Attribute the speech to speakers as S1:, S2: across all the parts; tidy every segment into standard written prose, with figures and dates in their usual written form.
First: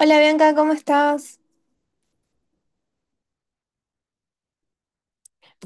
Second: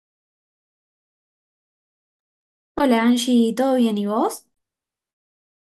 S1: Hola Bianca, ¿cómo estás?
S2: Hola Angie, ¿todo bien y vos?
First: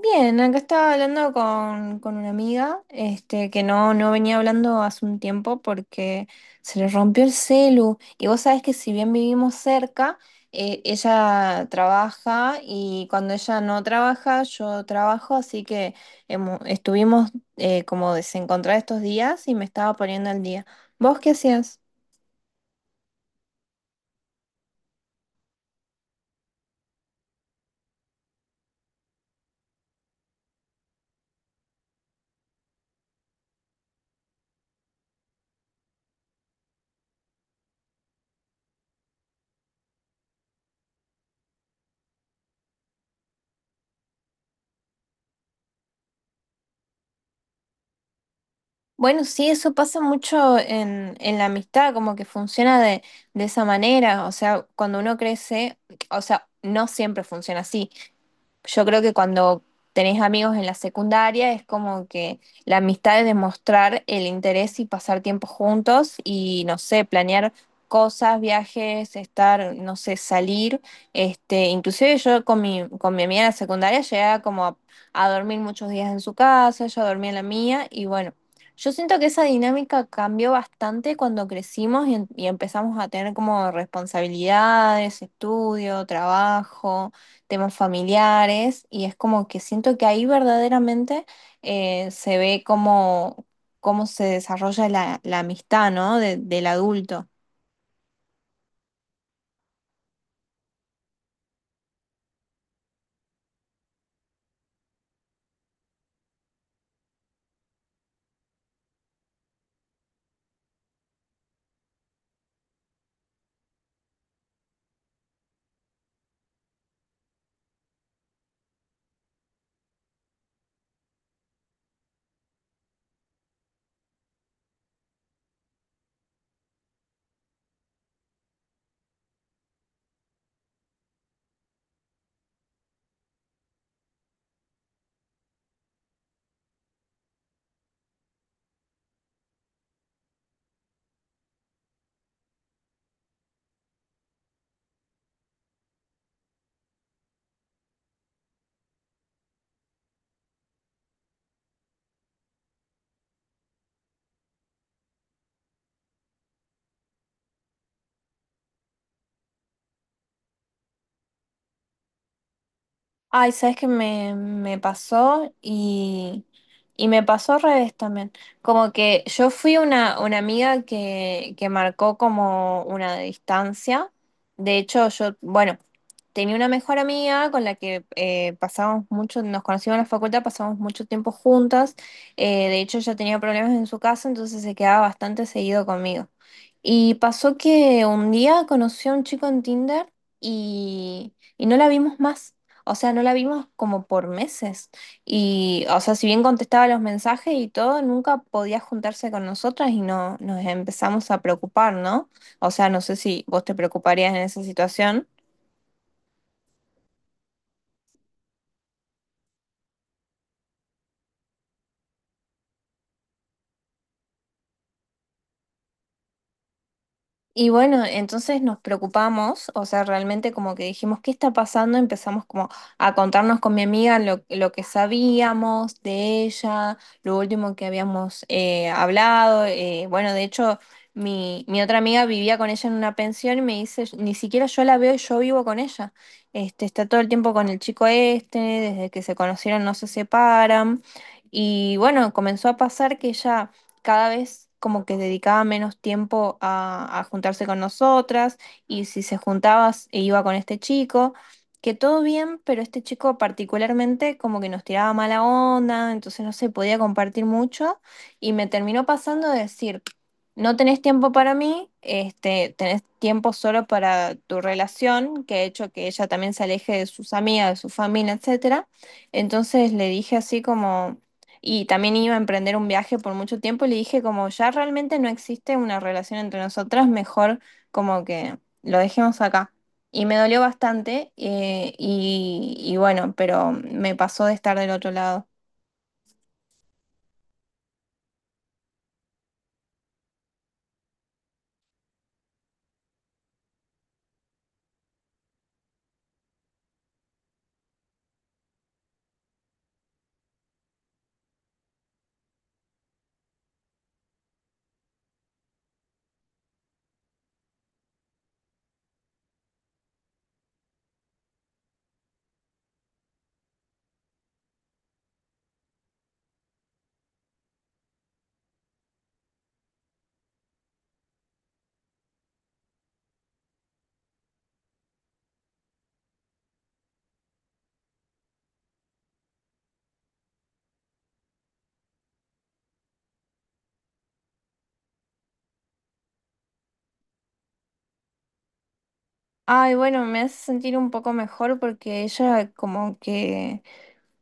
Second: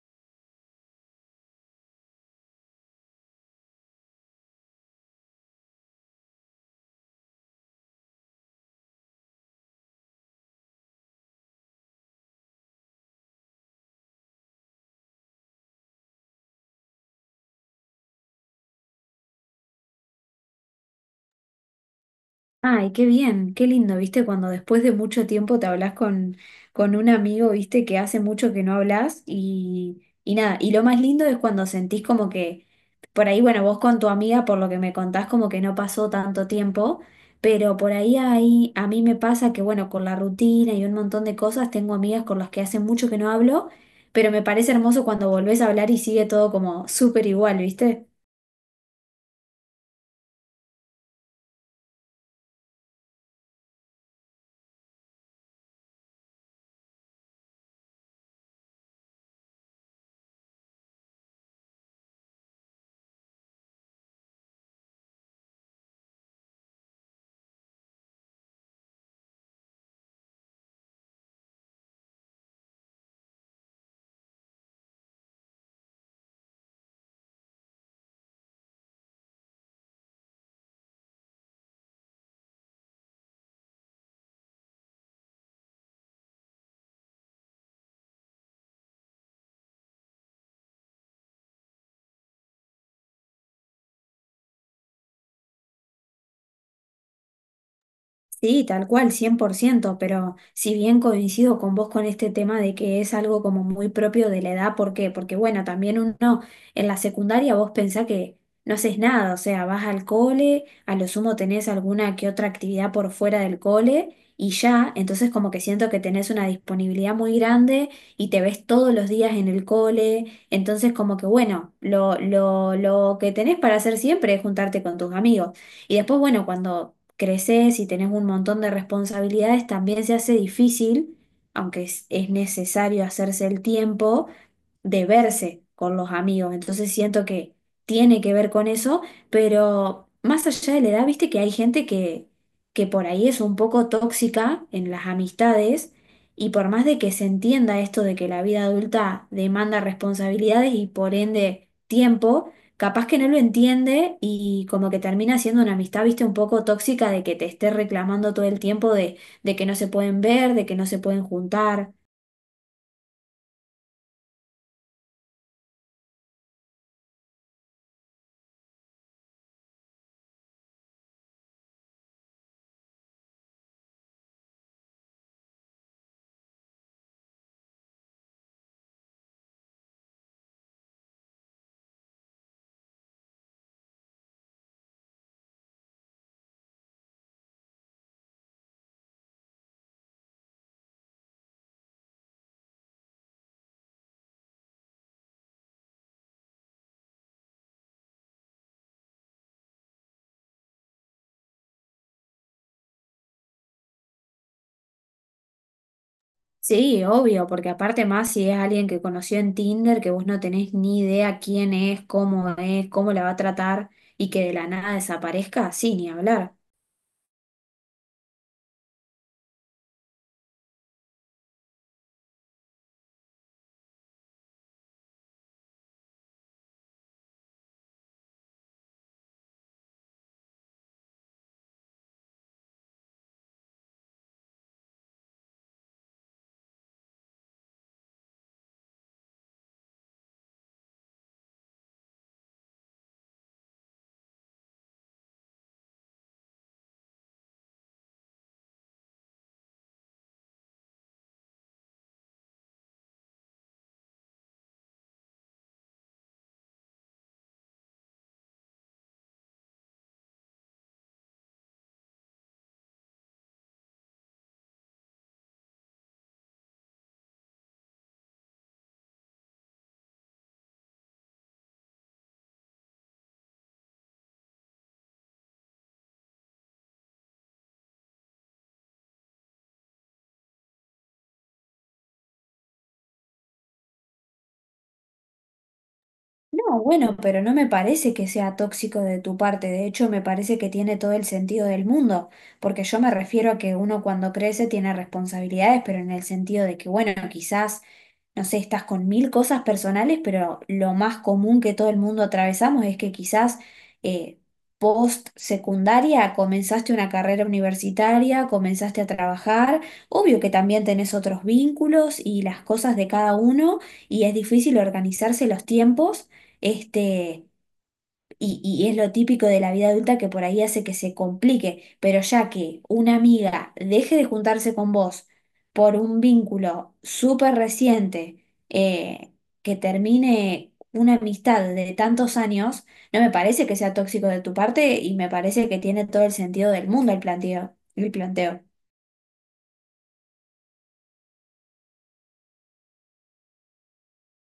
S1: Bien, acá estaba hablando con una amiga, este, que no venía hablando hace un tiempo porque se le rompió el celu. Y vos sabés que si bien vivimos cerca, ella trabaja y cuando ella no trabaja, yo trabajo, así que estuvimos como desencontradas estos días y me estaba poniendo al día. ¿Vos qué hacías?
S2: Ay, qué bien, qué lindo, ¿viste? Cuando después de mucho tiempo te hablas con un amigo, ¿viste? Que hace mucho que no hablas y nada, y lo más lindo es cuando sentís como que, por ahí, bueno, vos con tu amiga, por lo que me contás, como que no pasó tanto tiempo, pero por ahí, ahí a mí me pasa que, bueno, con la rutina y un montón de cosas, tengo amigas con las que hace mucho que no hablo, pero me parece hermoso cuando volvés a hablar y sigue todo como súper igual, ¿viste?
S1: Bueno, sí, eso pasa mucho en la amistad, como que funciona de esa manera, o sea, cuando uno crece, o sea, no siempre funciona así, yo creo que cuando tenés amigos en la secundaria es como que la amistad es demostrar el interés y pasar tiempo juntos y no sé, planear cosas, viajes, estar, no sé, salir. Este, inclusive yo con mi amiga en la secundaria llegaba como a dormir muchos días en su casa, ella dormía en la mía y bueno, yo siento que esa dinámica cambió bastante cuando crecimos y, y empezamos a tener como responsabilidades, estudio, trabajo, temas familiares y es como que siento que ahí verdaderamente se ve cómo, cómo se desarrolla la amistad, ¿no? Del adulto.
S2: Sí, tal cual, 100%, pero si bien coincido con vos con este tema de que es algo como muy propio de la edad, ¿por qué? Porque bueno, también uno en la secundaria vos pensás que no haces nada, o sea, vas al cole, a lo sumo tenés alguna que otra actividad por fuera del cole y ya, entonces como que siento que tenés una disponibilidad muy grande y te ves todos los días en el cole, entonces como que bueno, lo que tenés para hacer siempre es juntarte con tus amigos. Y después, bueno, cuando creces y tenés un montón de responsabilidades, también se hace difícil, aunque es necesario hacerse el tiempo, de verse con los amigos. Entonces siento que tiene que ver con eso, pero más allá de la edad, viste que hay gente que por ahí es un poco tóxica en las amistades y por más de que se entienda esto de que la vida adulta demanda responsabilidades y por ende tiempo, capaz que no lo entiende y como que termina siendo una amistad, viste, un poco tóxica de que te esté reclamando todo el tiempo de que no se pueden ver, de que no se pueden juntar.
S1: Ay, ¿sabes qué me pasó? Y me pasó al revés también. Como que yo fui una amiga que marcó como una distancia. De hecho, yo, bueno, tenía una mejor amiga con la que pasábamos mucho, nos conocimos en la facultad, pasábamos mucho tiempo juntas. De hecho, ella tenía problemas en su casa, entonces se quedaba bastante seguido conmigo. Y pasó que un día conoció a un chico en Tinder y no la vimos más. O sea, no la vimos como por meses. Y, o sea, si bien contestaba los mensajes y todo, nunca podía juntarse con nosotras y no, nos empezamos a preocupar, ¿no? O sea, no sé si vos te preocuparías en esa situación.
S2: Sí, obvio, porque aparte más si es alguien que conoció en Tinder, que vos no tenés ni idea quién es, cómo la va a tratar y que de la nada desaparezca, sí, ni hablar.
S1: Y bueno, entonces nos preocupamos, o sea, realmente como que dijimos, ¿qué está pasando? Empezamos como a contarnos con mi amiga lo que sabíamos de ella, lo último que habíamos hablado. Eh, bueno, de hecho, mi otra amiga vivía con ella en una pensión y me dice, ni siquiera yo la veo y yo vivo con ella. Este, está todo el tiempo con el chico este, desde que se conocieron no se separan. Y bueno, comenzó a pasar que ella cada vez como que dedicaba menos tiempo a juntarse con nosotras y si se juntaba e iba con este chico, que todo bien, pero este chico particularmente como que nos tiraba mala onda, entonces no se podía compartir mucho y me terminó pasando de decir, no tenés tiempo para mí, este, tenés tiempo solo para tu relación, que ha hecho que ella también se aleje de sus amigas, de su familia, etcétera. Entonces le dije así como, y también iba a emprender un viaje por mucho tiempo y le dije como ya realmente no existe una relación entre nosotras, mejor como que lo dejemos acá. Y me dolió bastante, y bueno, pero me pasó de estar del otro lado.
S2: No, bueno, pero no me parece que sea tóxico de tu parte, de hecho me parece que tiene todo el sentido del mundo, porque yo me refiero a que uno cuando crece tiene responsabilidades, pero en el sentido de que, bueno, quizás no sé, estás con mil cosas personales, pero lo más común que todo el mundo atravesamos es que quizás eh, post secundaria comenzaste una carrera universitaria, comenzaste a trabajar, obvio que también tenés otros vínculos y las cosas de cada uno y es difícil organizarse los tiempos. Este, y es lo típico de la vida adulta que por ahí hace que se complique, pero ya que una amiga deje de juntarse con vos por un vínculo súper reciente, que termine una amistad de tantos años, no me parece que sea tóxico de tu parte y me parece que tiene todo el sentido del mundo el planteo, el planteo.
S1: Ay, bueno, me hace sentir un poco mejor porque ella como que,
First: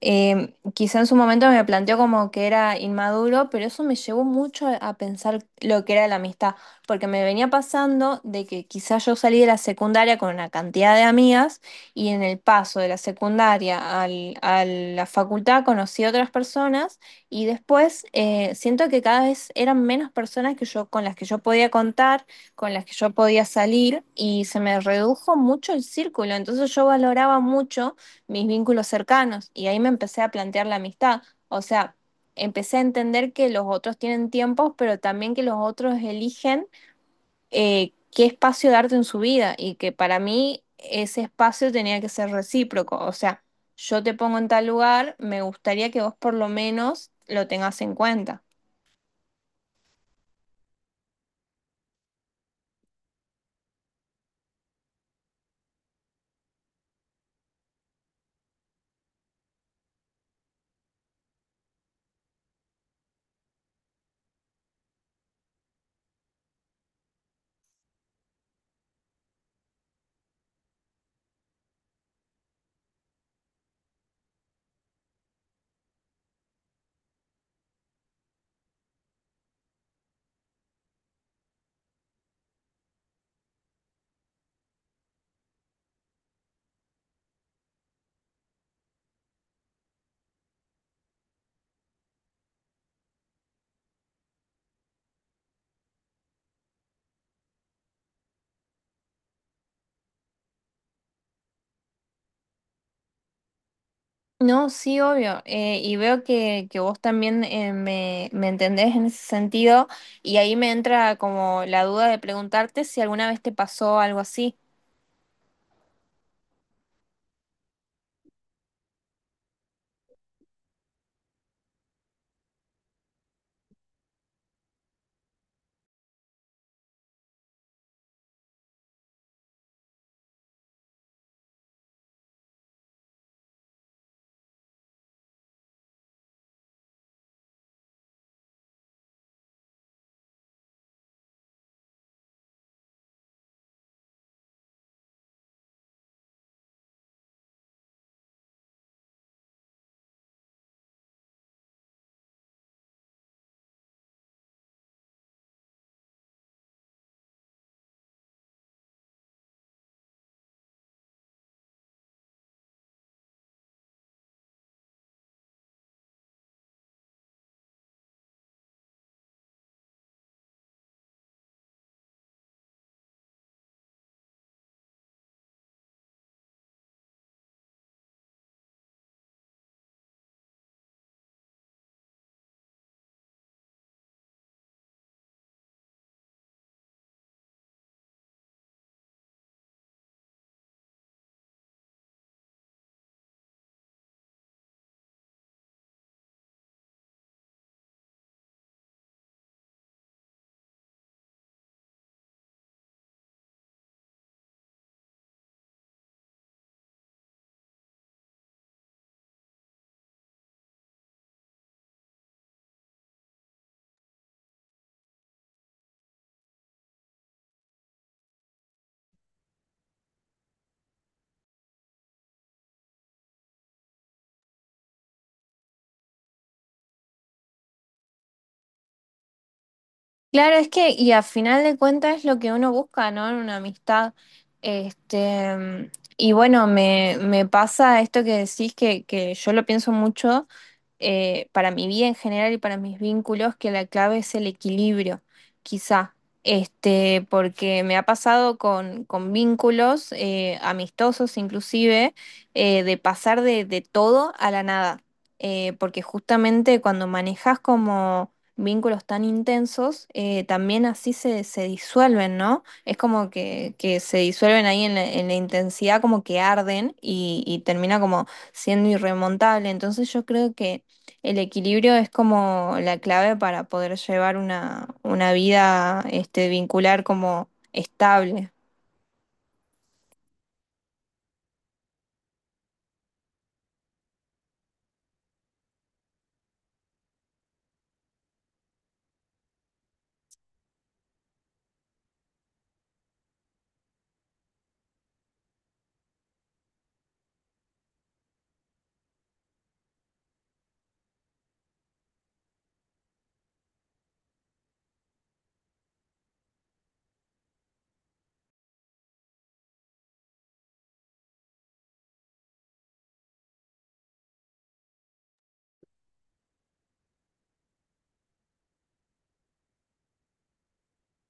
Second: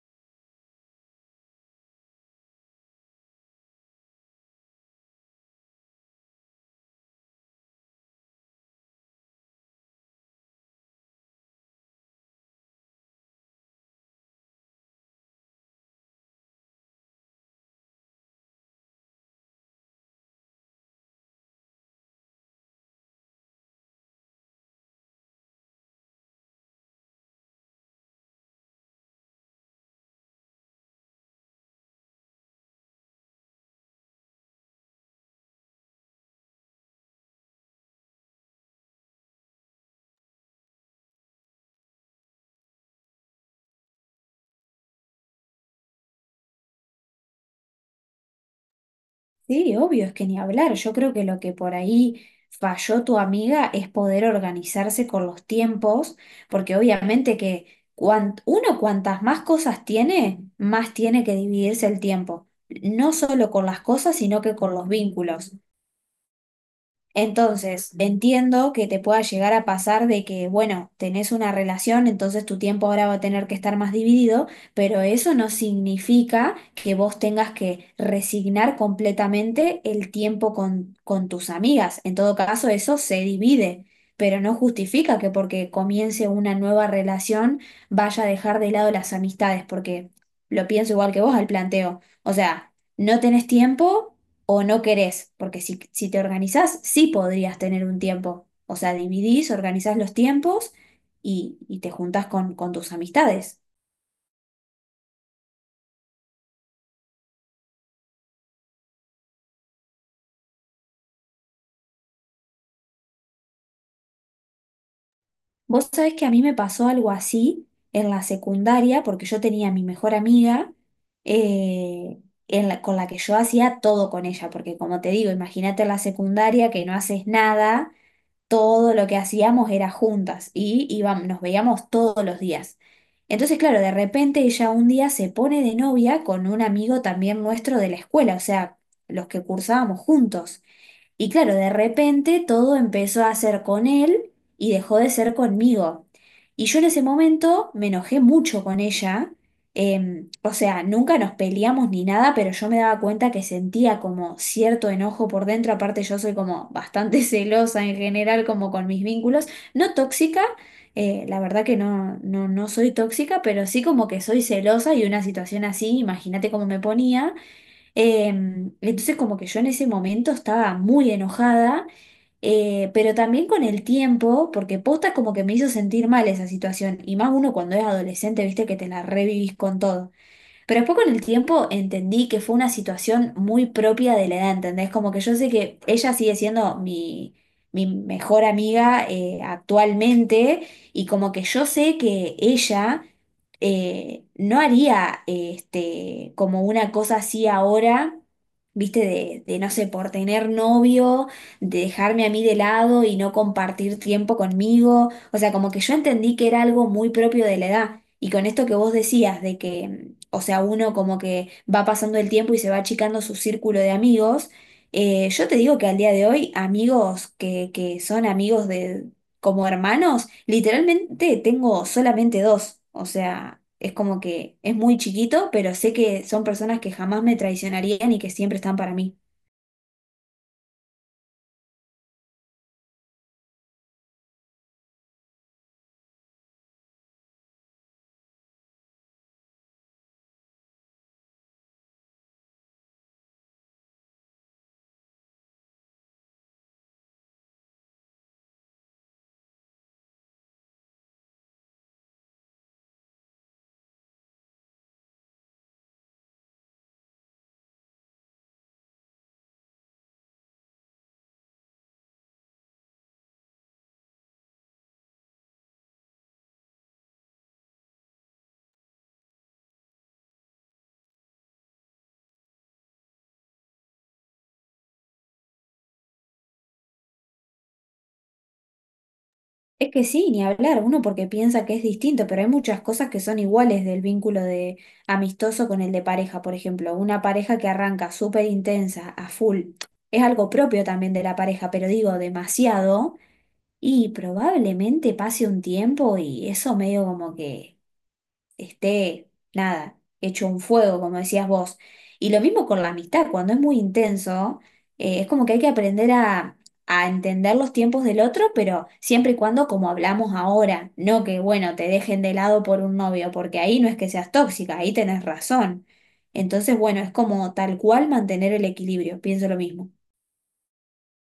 S1: eh, quizá en su momento me planteó como que era inmaduro, pero eso me llevó mucho a pensar lo que era la amistad, porque me venía pasando de que quizá yo salí de la secundaria con una cantidad de amigas y en el paso de la secundaria a la facultad conocí otras personas y después siento que cada vez eran menos personas que yo, con las que yo podía contar, con las que yo podía salir y se me redujo mucho el círculo, entonces yo valoraba mucho mis vínculos cercanos y ahí me empecé a plantear la amistad. O sea, empecé a entender que los otros tienen tiempos, pero también que los otros eligen qué espacio darte en su vida y que para mí ese espacio tenía que ser recíproco. O sea, yo te pongo en tal lugar, me gustaría que vos por lo menos lo tengas en cuenta.
S2: Sí, obvio, es que ni hablar. Yo creo que lo que por ahí falló tu amiga es poder organizarse con los tiempos, porque obviamente que uno cuantas más cosas tiene, más tiene que dividirse el tiempo, no solo con las cosas, sino que con los vínculos. Entonces, entiendo que te pueda llegar a pasar de que, bueno, tenés una relación, entonces tu tiempo ahora va a tener que estar más dividido, pero eso no significa que vos tengas que resignar completamente el tiempo con tus amigas. En todo caso, eso se divide, pero no justifica que porque comience una nueva relación vaya a dejar de lado las amistades, porque lo pienso igual que vos al planteo. O sea, no tenés tiempo o no querés, porque si te organizás, sí podrías tener un tiempo. O sea, dividís, organizás los tiempos y te juntás con tus amistades.
S1: No, sí, obvio. Y veo que vos también, me entendés en ese sentido y ahí me entra como la duda de preguntarte si alguna vez te pasó algo así.
S2: Vos sabés que a mí me pasó algo así en la secundaria, porque yo tenía a mi mejor amiga eh, con la que yo hacía todo con ella, porque como te digo, imagínate la secundaria que no haces nada, todo lo que hacíamos era juntas y íbamos, nos veíamos todos los días. Entonces, claro, de repente ella un día se pone de novia con un amigo también nuestro de la escuela, o sea, los que cursábamos juntos. Y claro, de repente todo empezó a ser con él y dejó de ser conmigo. Y yo en ese momento me enojé mucho con ella. O sea, nunca nos peleamos ni nada, pero yo me daba cuenta que sentía como cierto enojo por dentro. Aparte, yo soy como bastante celosa en general, como con mis vínculos. No tóxica, la verdad que no, no soy tóxica, pero sí como que soy celosa y una situación así, imagínate cómo me ponía. Entonces como que yo en ese momento estaba muy enojada, pero también con el tiempo, porque posta como que me hizo sentir mal esa situación, y más uno cuando es adolescente, viste que te la revivís con todo. Pero después con el tiempo entendí que fue una situación muy propia de la edad, ¿entendés? Como que yo sé que ella sigue siendo mi mejor amiga actualmente y como que yo sé que ella no haría este, como una cosa así ahora. Viste, de no sé, por tener novio, de dejarme a mí de lado y no compartir tiempo conmigo. O sea, como que yo entendí que era algo muy propio de la edad. Y con esto que vos decías, de que o sea, uno como que va pasando el tiempo y se va achicando su círculo de amigos. Yo te digo que al día de hoy, amigos que son amigos de como hermanos, literalmente tengo solamente 2. O sea, es como que es muy chiquito, pero sé que son personas que jamás me traicionarían y que siempre están para mí.
S1: Claro, es que, y a final de cuentas es lo que uno busca, ¿no? En una amistad. Este, y bueno, me pasa esto que decís que yo lo pienso mucho, para mi vida en general y para mis vínculos, que la clave es el equilibrio, quizá. Este, porque me ha pasado con vínculos amistosos inclusive, de pasar de todo a la nada. Porque justamente cuando manejas como vínculos tan intensos, también así se disuelven, ¿no? Es como que se disuelven ahí en la intensidad, como que arden y termina como siendo irremontable. Entonces yo creo que el equilibrio es como la clave para poder llevar una vida, este, vincular como estable.
S2: Es que sí, ni hablar, uno porque piensa que es distinto, pero hay muchas cosas que son iguales del vínculo de amistoso con el de pareja, por ejemplo, una pareja que arranca súper intensa, a full, es algo propio también de la pareja, pero digo demasiado, y probablemente pase un tiempo y eso medio como que esté, nada, hecho un fuego, como decías vos. Y lo mismo con la amistad, cuando es muy intenso, es como que hay que aprender a entender los tiempos del otro, pero siempre y cuando como hablamos ahora, no que, bueno, te dejen de lado por un novio, porque ahí no es que seas tóxica, ahí tenés razón. Entonces, bueno, es como tal cual mantener el equilibrio, pienso lo mismo.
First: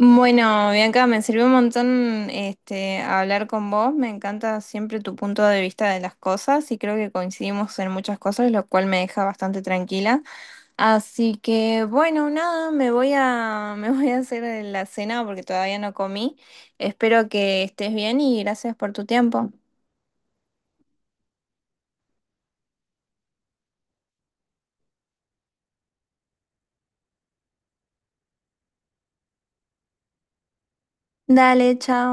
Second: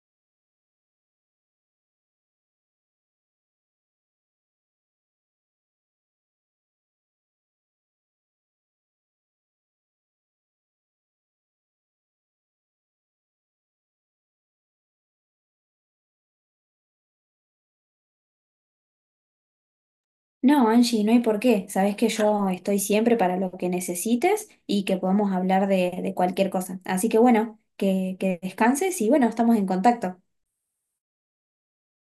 S1: Bueno, Bianca, me sirvió un montón, este, hablar con vos. Me encanta siempre tu punto de vista de las cosas y creo que coincidimos en muchas cosas, lo cual me deja bastante tranquila. Así que bueno, nada, me voy a, me voy a hacer la cena porque todavía no comí. Espero que estés bien y gracias por tu tiempo.
S2: No, Angie, no hay por qué. Sabes que yo estoy siempre para lo que necesites y que podemos hablar de cualquier cosa. Así que bueno, que descanses y bueno, estamos en contacto.
S1: Dale, chao.